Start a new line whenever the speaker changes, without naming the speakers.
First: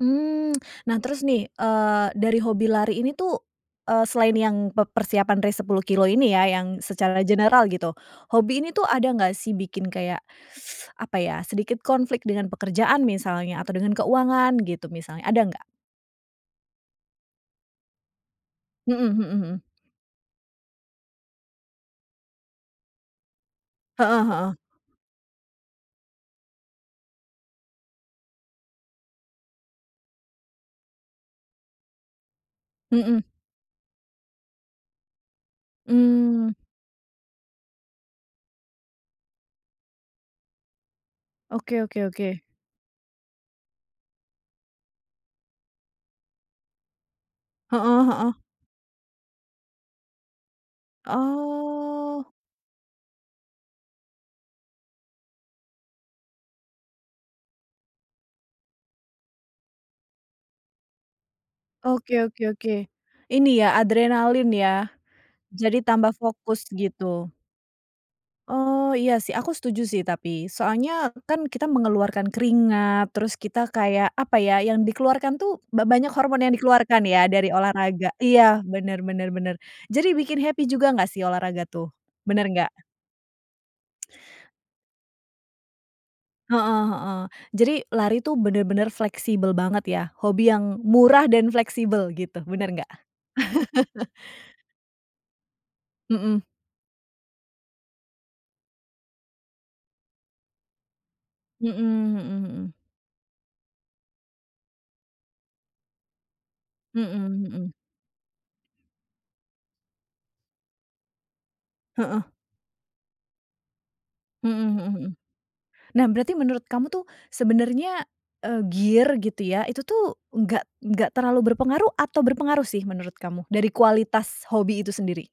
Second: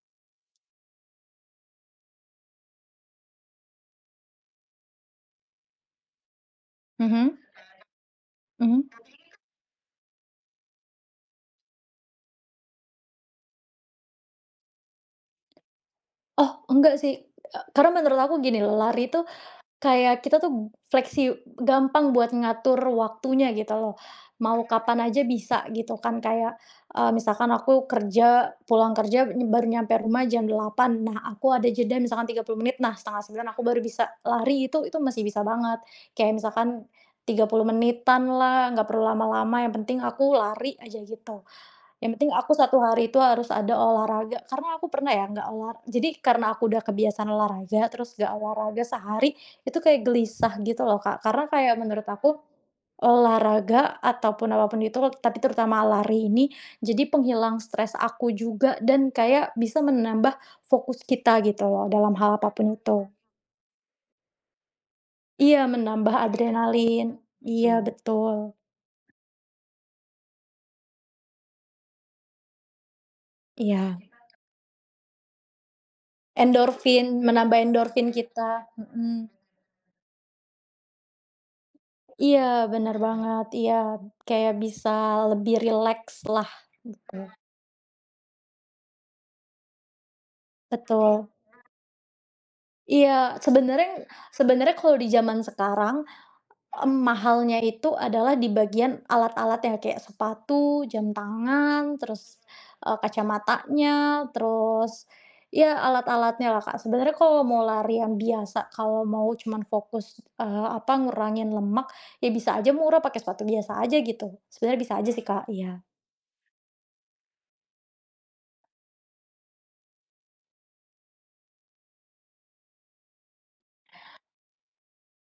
Mmm. Nah, terus nih, eee, dari hobi lari ini tuh, eee, selain yang pe persiapan race 10 kilometer ini ya, yang secara
Mhm.
general gitu. Hobi ini tuh
Mhm.
ada nggak sih, bikin kayak apa ya, sedikit konflik dengan pekerjaan misalnya, atau dengan keuangan gitu misalnya, ada nggak?
Oh nggak sih, eee, karena menurut aku gini loh,
Mhm
lari itu
mhm mhm.
kayak kita tuh flexi gampang buat ngatur waktunya gitu loh,
Heeh heeh.
mau kapan aja bisa gitu kan, kayak, eee, misalkan aku kerja, pulang kerja baru nyampe rumah jam 8.00 Nah, aku ada jeda misalkan 30 menit, nah setengah
Mhm.
sembilan aku baru bisa lari, itu itu masih bisa banget. Kayak
Mmm.
misalkan 30 menitan lah, nggak perlu lama-lama, yang penting aku lari aja gitu.
Oke oke
Yang penting
oke.
aku 1 hari itu harus ada olahraga. Karena aku pernah ya, nggak ola jadi karena aku udah kebiasaan olahraga,
Heeh
terus nggak
heeh.
olahraga sehari, itu kayak gelisah gitu, loh, Kak, karena kayak menurut
Oh.
aku, olahraga ataupun apa pun itu, tapi terutama lari ini, jadi penghilang stres aku juga dan kayak bisa menambah fokus kita gitu loh, dalam
Oke
hal
oke
apa pun
oke.
itu.
Ini ya, adrenalin ya,
Iya,
jadi
menambah
tambah fokus
adrenalin.
gitu?
Iya, betul.
Oh, iya sih, aku setuju sih, tapi soalnya kan kita mengeluarkan keringat, terus kita
Iya.
kayak apa ya, yang dikeluarkan tuh, ba banyak hormon yang dikeluarkan
Endorfin,
ya, dari
menambah endorfin
olahraga. Iya,
kita,
bener bener
mhm.
bener. Jadi bikin happy juga nggak sih, olahraga tuh,
Iya,
bener nggak?
bener banget. Iya, kayak bisa lebih rileks lah,
Heeh heeh.
betul.
Jadi lari tuh bener-bener fleksibel banget ya, hobi yang murah
Betul.
dan fleksibel gitu, bener nggak?
Iya, sebenarnya sebenarnya kalau di zaman sekarang,
Mhm.
mmm, mahalnya itu adalah di bagian alat-alatnya, kayak sepatu, jam
Mhm
tangan, terus,
mhm mhm.
eee, kacamatanya, terus, ya alat-alatnya lah, Kak. Sebenarnya
Mhm
kalau mau
mhm.
lari yang biasa, kalau mau cuman fokus, eee, apa, ngurangin lemak,
Heeh.
ya bisa aja murah, pakai sepatu biasa aja gitu.
Mhm
Sebenarnya
mhm
bisa
mhm.
aja sih, Kak, iya.
Nah berarti menurut kamu tuh sebenernya, eee, gear gitu ya, itu tuh enggak enggak terlalu berpengaruh atau berpengaruh sih, menurut kamu, dari kualitas hobi itu sendiri?